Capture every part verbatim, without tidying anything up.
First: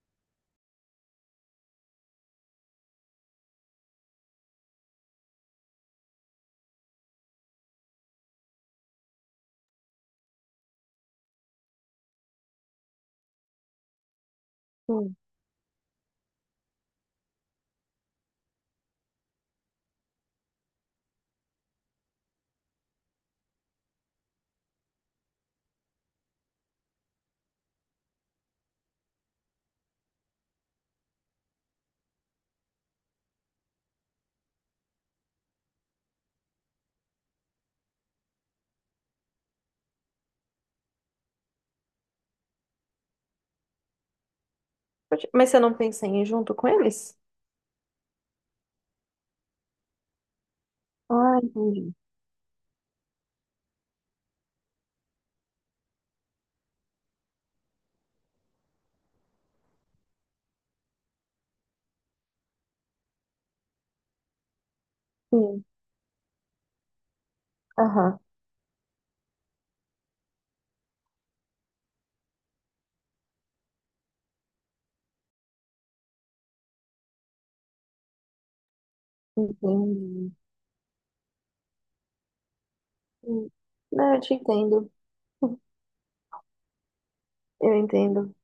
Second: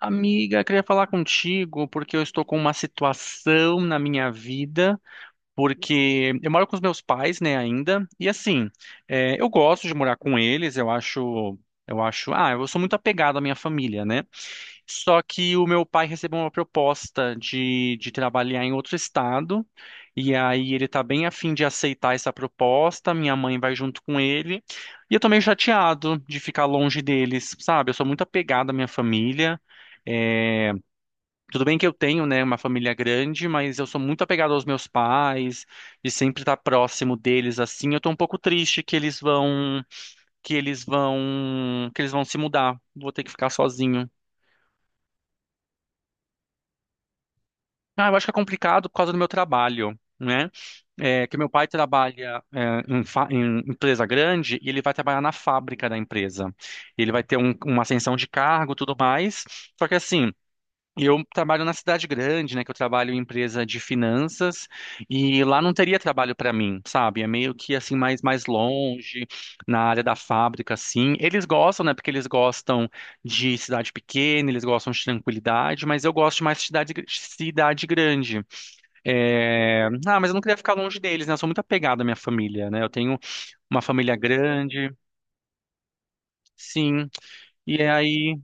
Amiga, queria falar contigo porque eu estou com uma situação na minha vida, porque eu moro com os meus pais, né, ainda, e assim, é, eu gosto de morar com eles, eu acho, eu acho, ah, eu sou muito apegado à minha família, né? Hum. Só que o meu pai recebeu uma proposta de, de trabalhar em outro estado, e aí ele tá bem afim de aceitar essa proposta, minha mãe vai junto com ele, e eu tô meio chateado de ficar longe deles, sabe? Eu sou muito apegado à minha família. Tudo bem que eu tenho, né, uma família grande, mas eu sou muito apegado aos meus pais e sempre estar próximo deles assim. Eu tô um pouco triste que eles vão, que eles vão, que eles vão se mudar. Vou ter que ficar sozinho. Pode- Mas você não pensa em ir junto com eles? Ah, eu acho que é complicado por causa do meu trabalho, né? É, que Ah, meu pai entendi. trabalha é, em, fa- em empresa grande e ele vai trabalhar na fábrica da empresa. Ele vai ter um- uma ascensão de cargo, tudo mais. Só que assim. E eu trabalho na cidade grande, né? Que eu trabalho em empresa de finanças e lá Sim. não teria trabalho para mim, sabe? É meio que assim mais Aham. mais longe na área da fábrica, assim. Eles gostam, né? Porque eles gostam de cidade pequena, eles gostam de tranquilidade, mas eu gosto de mais cidade gr- cidade grande. É, Ah, mas Entendi. eu não queria ficar longe deles, né? Eu sou muito apegado à minha família, né? Eu tenho Hum. uma Não, família eu te entendo. grande, sim. Eu E entendo. aí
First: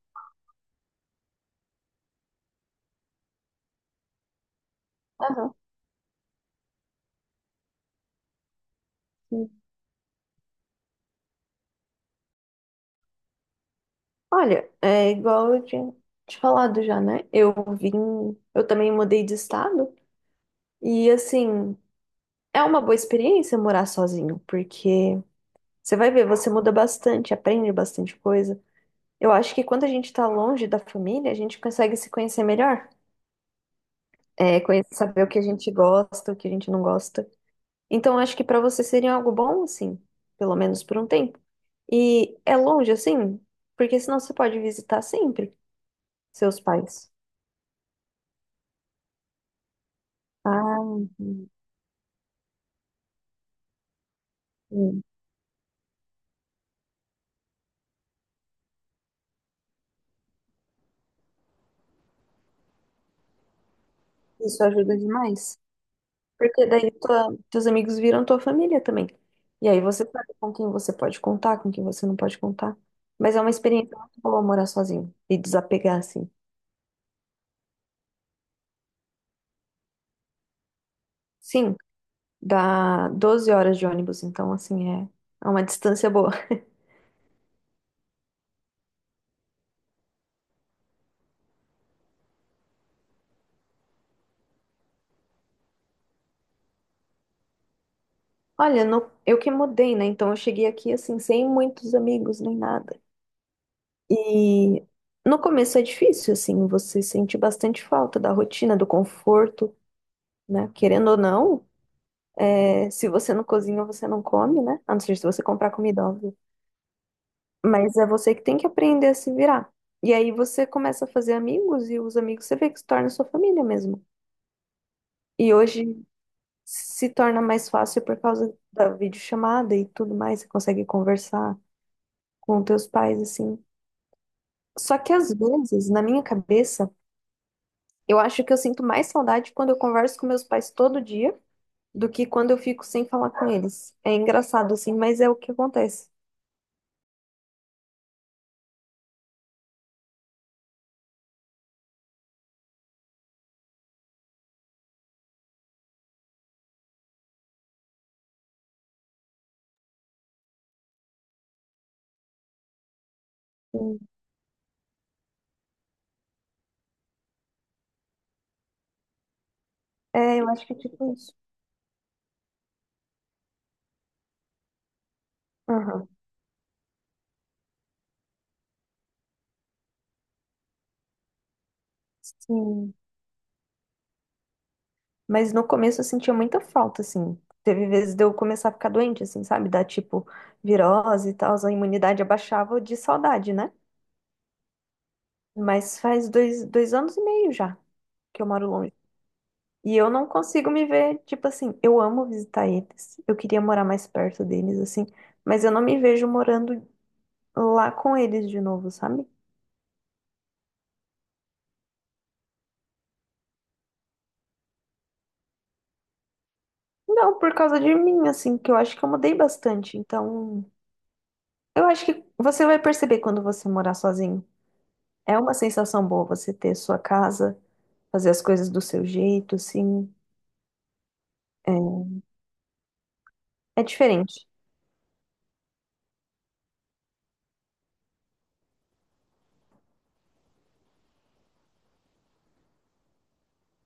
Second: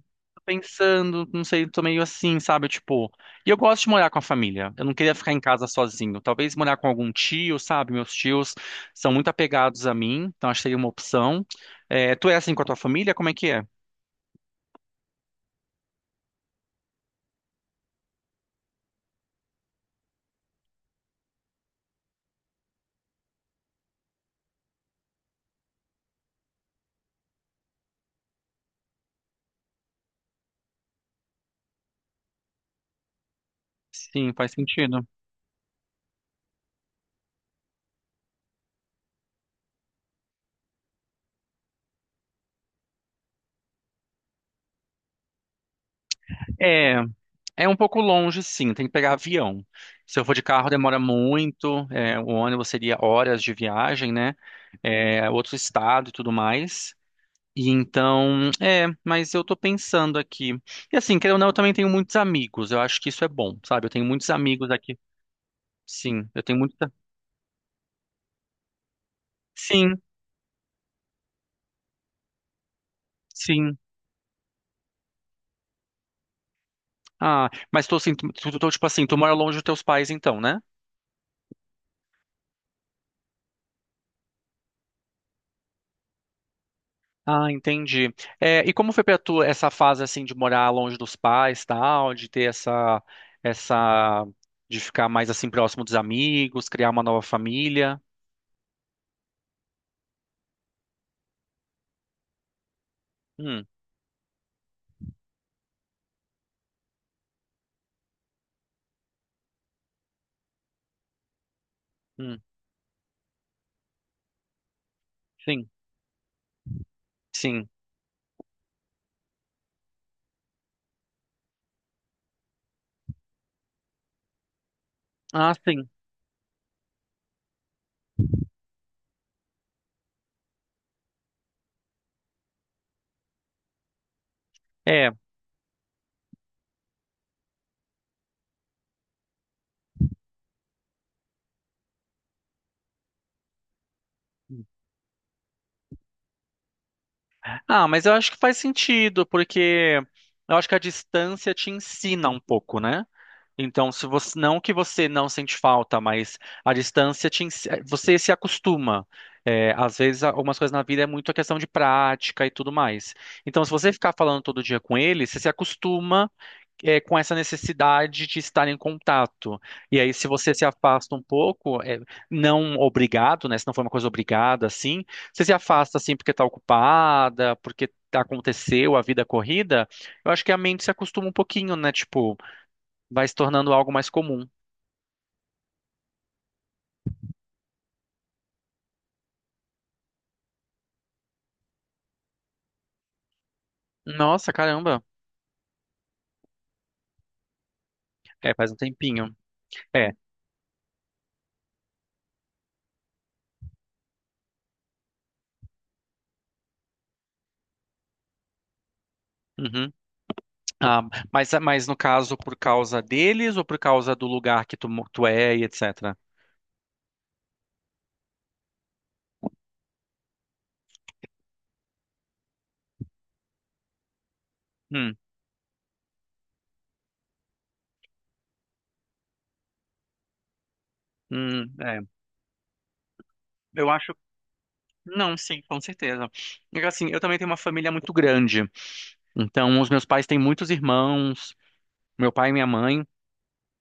pensando, não sei, tô meio assim, sabe? Tipo, e eu gosto de morar com a família. Eu não queria ficar em Aham, casa sozinho. Talvez morar com algum tio, sabe? Meus tios são muito sim. apegados a mim, então acho que seria uma opção. É, tu é assim com a tua família? Como é que é? Olha, é igual eu tinha te falado já, né? Eu vim, eu também mudei de estado e assim, é uma boa experiência morar sozinho, porque você vai ver, você muda bastante, aprende bastante coisa. Eu acho que quando a gente tá longe da família, a gente consegue se conhecer melhor. Sim, faz É, conhecer, sentido. saber o que a gente gosta, o que a gente não gosta. Então, acho que para você seria algo bom, assim, pelo menos por um tempo. E é longe, assim, porque senão você pode visitar sempre seus É, pais. é um pouco longe, sim, tem que pegar avião. Se eu for de carro, Ah, demora hum, muito. É, o ônibus seria horas de viagem, né? hum. É, outro estado e tudo mais. E então, é, mas eu tô pensando aqui. E assim, querendo ou não, eu também tenho muitos amigos. Eu acho que isso é bom, sabe? Eu tenho muitos Isso amigos ajuda aqui. demais. Sim, eu tenho Porque daí muita. tua, teus amigos viram tua família também. E aí você Sim, sabe com quem você pode contar, com quem você não pode contar. Mas é uma sim. experiência muito boa morar sozinho e desapegar, assim. Ah, mas tô assim, tu, tu, tu, tipo assim, tu mora longe dos teus pais então, né? Sim, dá doze horas de ônibus, então, assim, é é uma distância boa. Ah, entendi. É, e como foi pra tu essa fase assim de morar longe dos pais, tal, de ter essa essa de ficar mais assim próximo dos amigos, criar uma nova família? Olha, no- eu que mudei, né? Então eu cheguei aqui assim, sem muitos amigos nem nada. Hum, E no começo é difícil, assim, você sente bastante falta da rotina, do conforto, né? Querendo ou não, hum, é, se você não cozinha, você não come, né? A não ser se você comprar sim, comida, óbvio. sim. Mas é você que tem que aprender a se virar. E aí você começa a fazer amigos e os amigos você vê que se torna sua família mesmo. E Ah, hoje sim. se torna mais fácil por causa da videochamada e tudo mais, você consegue conversar com teus pais, assim. Só que É. às vezes, na minha cabeça, eu acho que eu sinto mais saudade quando eu converso com meus pais todo dia do que quando eu fico sem falar com eles. É engraçado, assim, mas é o que acontece. Ah, mas eu acho que faz sentido, porque eu acho que a distância te ensina um pouco, né? Então, se você, não que você não sente falta, mas a distância te, ens- você se acostuma. É, às vezes, algumas coisas na vida é muito a questão de prática e tudo mais. Então, se você Sim. ficar falando todo dia com ele, você se acostuma é, com essa necessidade de estar em contato. E aí, se É, eu você acho se que é tipo afasta um isso. pouco, é, não obrigado, né? Se não foi uma coisa obrigada, assim, você se afasta Aham. assim porque está ocupada, porque aconteceu a vida corrida, eu acho que a mente se acostuma um pouquinho, né? Tipo, Sim. vai se tornando algo mais comum. Mas no começo eu sentia muita falta, assim. Teve vezes de eu começar a ficar doente, assim, sabe? Dar tipo virose e tal, a imunidade abaixava de saudade, né? Nossa, caramba. Mas faz dois, dois anos e meio já que eu É, moro faz um longe. tempinho. E eu É. não consigo me ver, tipo assim, eu amo visitar eles, eu queria morar mais perto deles, assim, mas eu não me vejo morando lá com eles de novo, sabe? Uhum. Ah, mas, mas no caso, por causa deles ou por causa do lugar que tu, mo- tu é e etc? Não, por causa de mim, assim, que eu acho que eu mudei bastante, então eu acho que você vai perceber quando você morar sozinho. Hum, É uma sensação boa você ter sua casa, fazer as coisas do seu jeito, assim, hum, é é. é Eu acho. diferente. Não, sim, com certeza. E, Assim, eu também tenho uma família muito grande. Então, os meus pais têm muitos irmãos, meu pai e minha mãe.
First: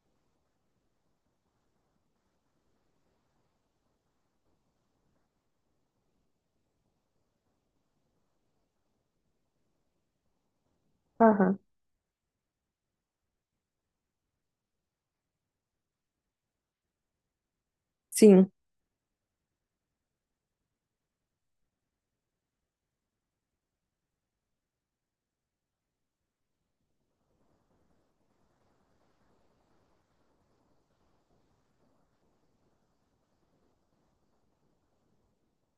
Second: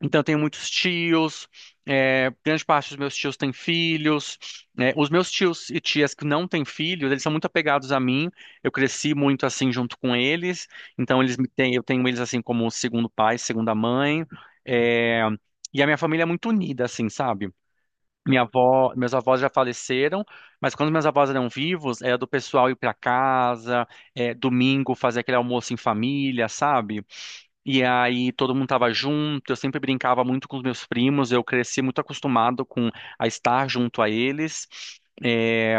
Então, eu tenho muitos tios. É, grande parte dos meus tios têm filhos. Né? Os meus tios e tias que não têm filhos, eles são muito apegados a mim. Eu cresci muito assim junto com eles. Então, eles me Aham. têm, eu tenho eles assim como segundo pai, segunda mãe. É, e a minha família é muito unida, assim, sabe? Minha Sim, avó, meus avós já faleceram, mas quando meus avós eram vivos, era do pessoal ir para casa, é, domingo fazer aquele almoço em família, sabe? E aí todo mundo tava junto, eu sempre brincava muito com os meus primos, eu cresci muito acostumado com a estar junto a eles. É,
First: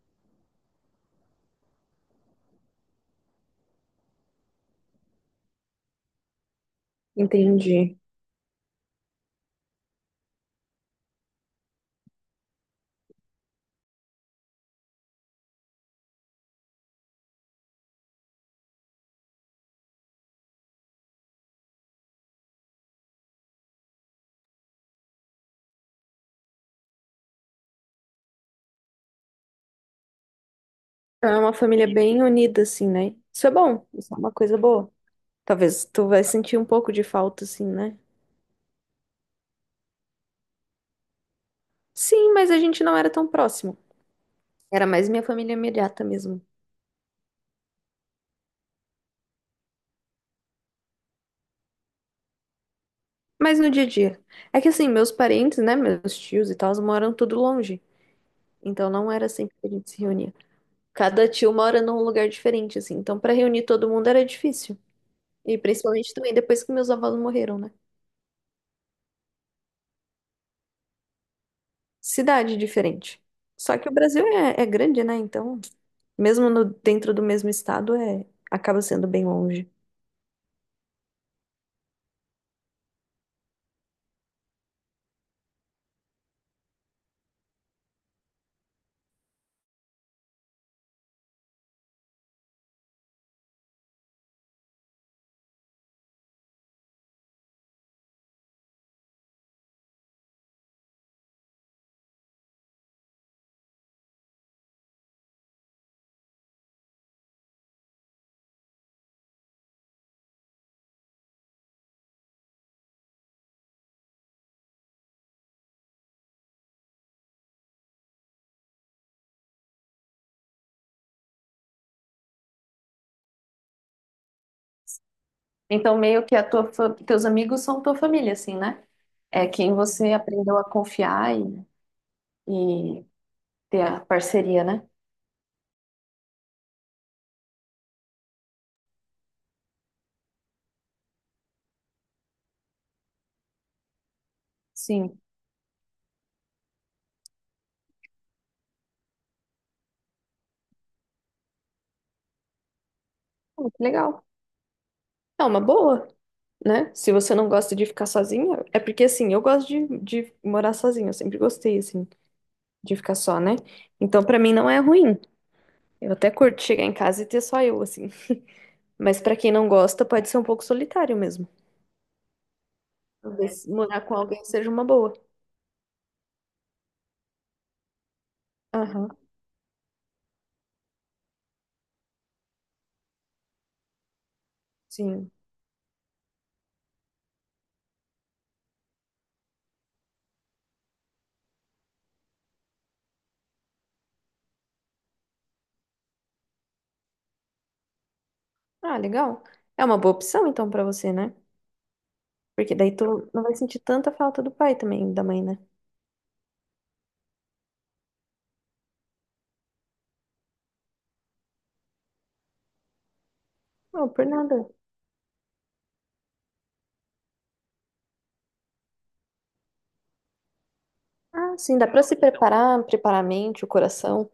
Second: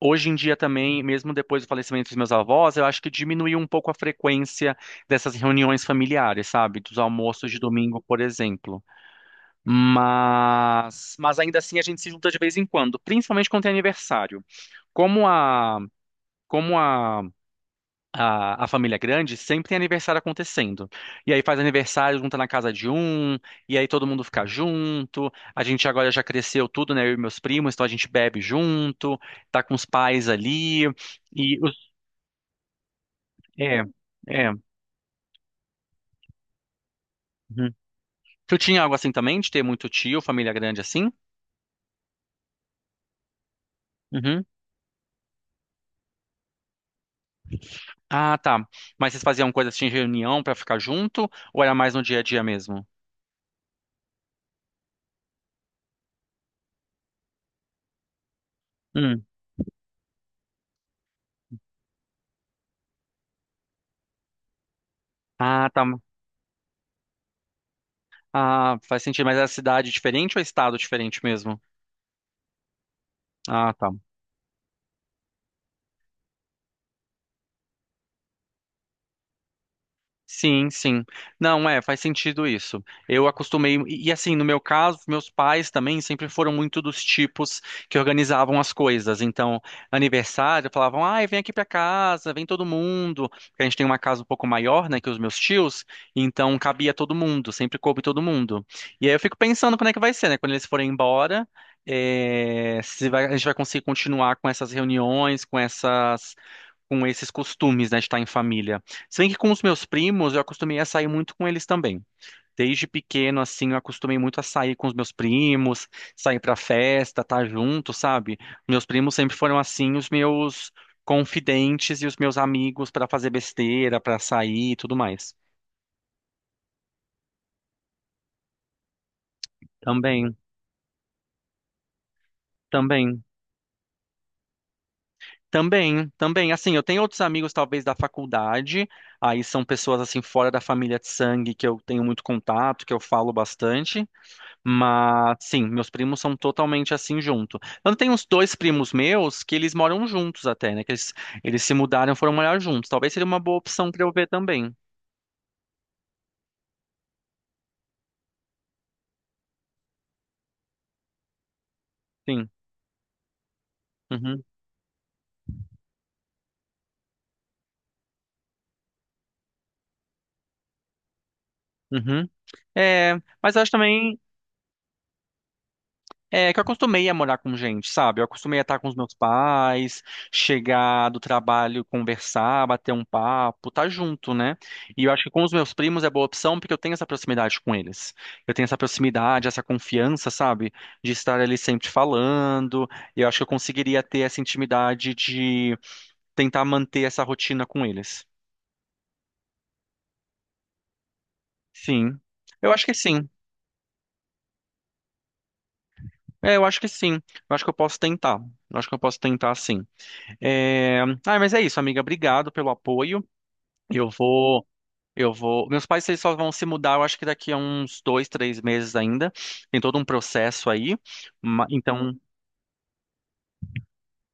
hoje em dia também, mesmo depois do falecimento dos meus avós, eu acho que diminuiu um pouco a frequência dessas reuniões familiares, sabe? Dos almoços de entendi. domingo, por exemplo. Mas, mas ainda assim a gente se junta de vez em quando, principalmente quando tem aniversário. Como a, como a, a, a família é grande, sempre tem aniversário acontecendo. E aí faz aniversário, junta na casa de um, e aí todo mundo fica junto. A gente agora já cresceu tudo, né? Eu e meus primos, então a gente bebe junto, tá com os pais ali. É uma E os, família bem unida, assim, né? Isso é é, bom, isso é uma é. coisa boa. Talvez tu vai sentir um pouco de falta, assim, Uhum. né? Tu tinha algo assim também, de ter muito tio, família grande assim? Sim, mas a gente não era tão próximo. Era mais minha família imediata mesmo. Ah, tá. Mas vocês faziam coisas assim, em reunião pra ficar junto? Ou era mais no dia a dia mesmo? Mas no dia a dia. É que assim, meus parentes, né, meus tios e tal, moram tudo longe. Então não Hum. era sempre que a gente se reunia. Cada tio mora num lugar diferente, assim. Então pra reunir todo mundo era difícil. E Ah, tá. principalmente também depois que meus avós morreram, né? Ah, faz sentido. Mas é cidade diferente ou é estado diferente mesmo? Cidade diferente. Ah, Só que tá. o Brasil é, é grande, né? Então, mesmo no- dentro do mesmo estado, é, acaba sendo bem longe. Sim, sim. Não, é, faz sentido isso. Eu acostumei, e e assim, no meu caso, meus pais também sempre foram muito dos tipos que organizavam as coisas. Então, aniversário, falavam, ai, vem aqui pra casa, vem todo mundo. Porque a gente tem uma casa um pouco maior, né, que os meus tios, então cabia todo mundo, sempre coube todo mundo. E aí eu fico pensando como é que vai ser, né, quando eles forem embora, é, se vai- a gente vai conseguir continuar com essas reuniões, com essas, com esses costumes, né, de estar em família. Se bem que com os meus primos, eu acostumei a sair muito com eles também. Desde pequeno, assim, eu acostumei muito a sair com os meus primos, sair pra festa, estar junto, sabe? Meus primos sempre foram, assim, os meus confidentes e os meus amigos pra fazer besteira, pra sair e tudo mais. Então, meio que a tua, fa- teus amigos são tua família, assim, né? É quem você Também, aprendeu a confiar e, e também. ter a parceria, né? Também, também, assim, eu tenho outros amigos talvez da faculdade, aí são pessoas assim fora da família de sangue que eu tenho muito contato, que eu falo bastante. Sim. Mas sim, meus primos são totalmente assim junto. Eu tenho uns dois primos meus que eles moram juntos até, né? Que eles, eles se mudaram, foram morar juntos. Talvez seria uma boa Pô, que opção para eu legal. ver também. É uma boa, né? Se você não gosta de ficar sozinha, é porque assim, eu gosto de, de morar sozinha, eu sempre gostei, assim, Sim. de ficar só, né? Então, pra Uhum. mim não é ruim. Eu até curto chegar em casa e ter só eu, assim. Mas pra quem não gosta, pode ser um pouco solitário mesmo. Uhum. É, Talvez mas eu acho morar com também. alguém seja uma boa. É que eu acostumei a morar com gente, sabe? Eu acostumei a estar com os Aham, meus pais, chegar do trabalho, conversar, bater um papo, tá junto, né? E eu acho sim. que com os meus primos é boa opção porque eu tenho essa proximidade com eles. Eu tenho essa proximidade, essa confiança, sabe? De estar ali sempre falando. Eu acho que eu conseguiria ter essa intimidade de tentar manter essa rotina com eles. Ah, legal. É uma boa opção então pra você, né? Sim. Eu Porque acho que daí sim. tu não vai sentir tanta falta do pai também, da mãe, né? É, eu acho que sim. Eu acho que eu posso tentar. Eu acho que eu posso tentar sim. É, ah, mas é isso, amiga. Obrigado pelo apoio. Não, Eu por vou, nada. eu vou. Meus pais eles só vão se mudar, eu acho que daqui a uns dois, três meses ainda. Tem todo um processo aí. Ah, Ma- sim, dá pra Então, se preparar, preparar a mente, o coração.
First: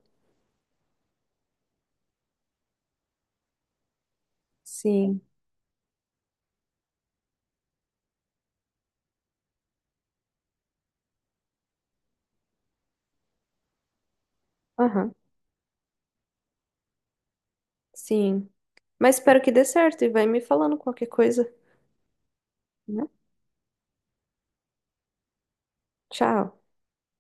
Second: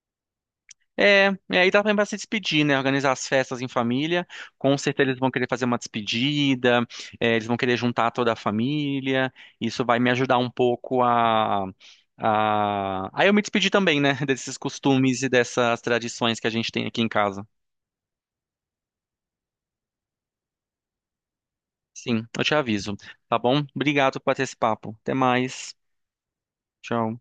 é, é aí dá também para se despedir, né? Organizar as festas em família. Com certeza eles Sim. vão querer fazer uma despedida. É, eles vão querer juntar toda a família. Isso vai me ajudar um pouco a a... Aí eu me despedir também, né? Desses Aham, costumes e dessas tradições que a gente tem aqui em casa. sim. Mas espero que dê certo e vai me falando qualquer coisa, Sim, eu te aviso. né? Tá bom? Obrigado por ter esse papo. Até mais. Tchau. Tchau.